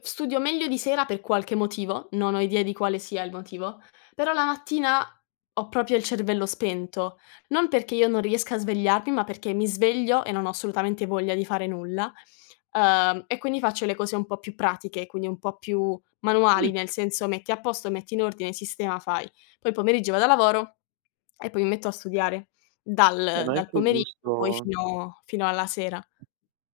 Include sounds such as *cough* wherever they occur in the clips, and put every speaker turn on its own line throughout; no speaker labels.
Studio meglio di sera per qualche motivo, non ho idea di quale sia il motivo, però la mattina ho proprio il cervello spento, non perché io non riesca a svegliarmi, ma perché mi sveglio e non ho assolutamente voglia di fare nulla, uhm, e quindi faccio le cose un po' più pratiche, quindi un po' più manuali,
Mh.
nel senso: metti a posto, metti in ordine, sistema, fai. Poi il pomeriggio vado al lavoro e poi mi metto a studiare
Eh
dal
ma è
dal
anche
pomeriggio poi
giusto
fino fino alla sera.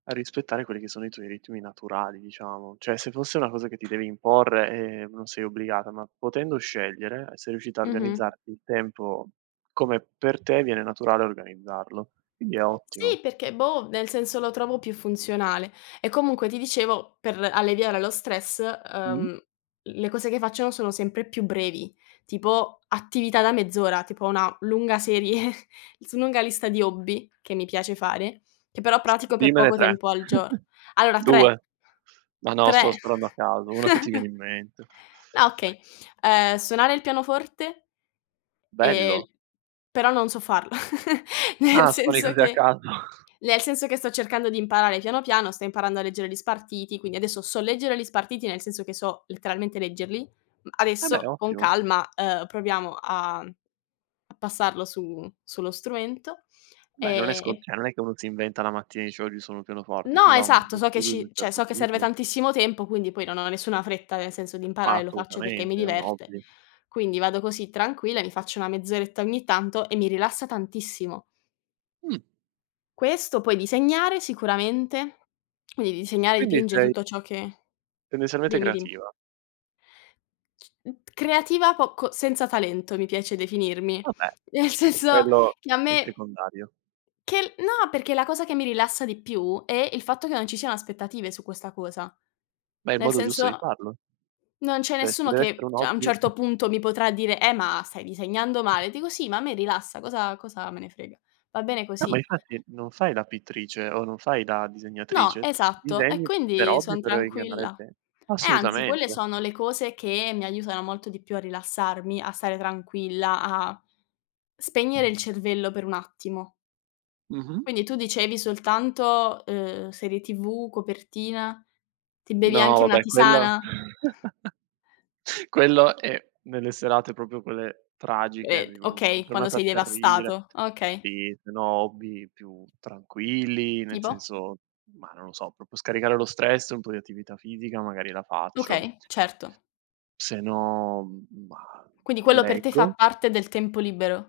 rispettare quelli che sono i tuoi ritmi naturali diciamo, cioè se fosse una cosa che ti devi imporre, ehm, non sei obbligata, ma potendo scegliere sei riuscita a
Mh-mh.
organizzarti il tempo come per te viene naturale organizzarlo, quindi è ottimo.
Sì, perché boh, nel senso lo trovo più funzionale e comunque ti dicevo per l alleviare lo stress,
Mh.
ehm, le cose che faccio, no, sono sempre più brevi, tipo attività da mezz'ora, tipo una lunga serie, *chuckles* su lunga lista di hobby che mi piace fare, che però pratico per
Dimmene
poco
3,
tempo al gior
*chuckles*
allora, 3.
2. Ma no,
3.
sto sparando a caso, uno che ti viene
*chuckles*
in mente.
Ah okay, ehm, suonare il pianoforte ehm,
Bello.
però non so farlo, *chuckles* nel
Ah. Solì
senso
così a
che
caso. *chuckles*
nel senso che sto cercando di imparare piano, piano, sto imparando a leggere gli spartiti, quindi adesso so leggere li spartiti nel senso che so letteralmente leggerli. Mhmm,
Ah. Beh,
adesso con
ottimo.
calma, ehm, proviamo, uhm, a passarlo su sullo strumento
Beh non è
ehm,
scon
e
cioè non è che uno si inventa la mattina e dice: "Oggi suono il pianoforte," ci
No,
va
esatto,
uno
so che
studio di un
ci cioè,
certo
so che serve
tipo.
tantissimo tempo, quindi poi non ho nessuna fretta nel senso di
Ma
imparare, lo faccio perché mi
assolutamente, è un
diverte.
hobby.
Quindi vado così tranquilla, mi faccio una mezz'oretta ogni tanto e mi rilassa tantissimo.
Mh.
Questo poi disegnare sicuramente, quindi disegnare
Quindi
dipinge
sei
tutto ciò che
tendenzialmente
dimmi dimmi.
creativa.
Creativa poco, senza talento mi piace definirmi,
Vabbè,
nel senso
quello
che a
è
me
secondario.
che l no, perché la cosa che mi rilassa di più è il fatto che non ci siano aspettative su questa cosa,
Ma è il
nel
modo giusto di
senso
farlo.
non c'è
Cioè se
nessuno
dev'essere
che
un
cioè a un
hobby.
certo punto mi potrà dire: "Eh ma stai disegnando male!" Dico: "Sì, ma a me rilassa, cosa cosa me ne frega?" Va bene
Ah ma
così.
infatti non fai la pittrice o non fai la
No,
disegnatrice.
esatto, e
Disegni per
quindi
hobby
son
per ingannare il
tranquilla.
te
E anzi, quelle
assolutamente.
sono le cose che mi aiutano molto di più a rilassarmi, a stare tranquilla, a spegnere il cervello per un attimo.
Mh-mh.
Quindi tu dicevi soltanto, ehm, serie TV, copertina, ti bevi
No
anche una
vabbè quello
tisana?
*chuckles* quello è nelle serate proprio quelle tragiche,
Ed
di una
okay, quando
giornata
sei
terribile
devastato, okay.
sì se no hobby più tranquilli, nel
Tipo?
senso ma non lo so, proprio scaricare lo stress, un po' di attività fisica magari la faccio.
Okay, certo.
Se no, mah,
Quindi quello per te fa
leggo.
parte del tempo libero?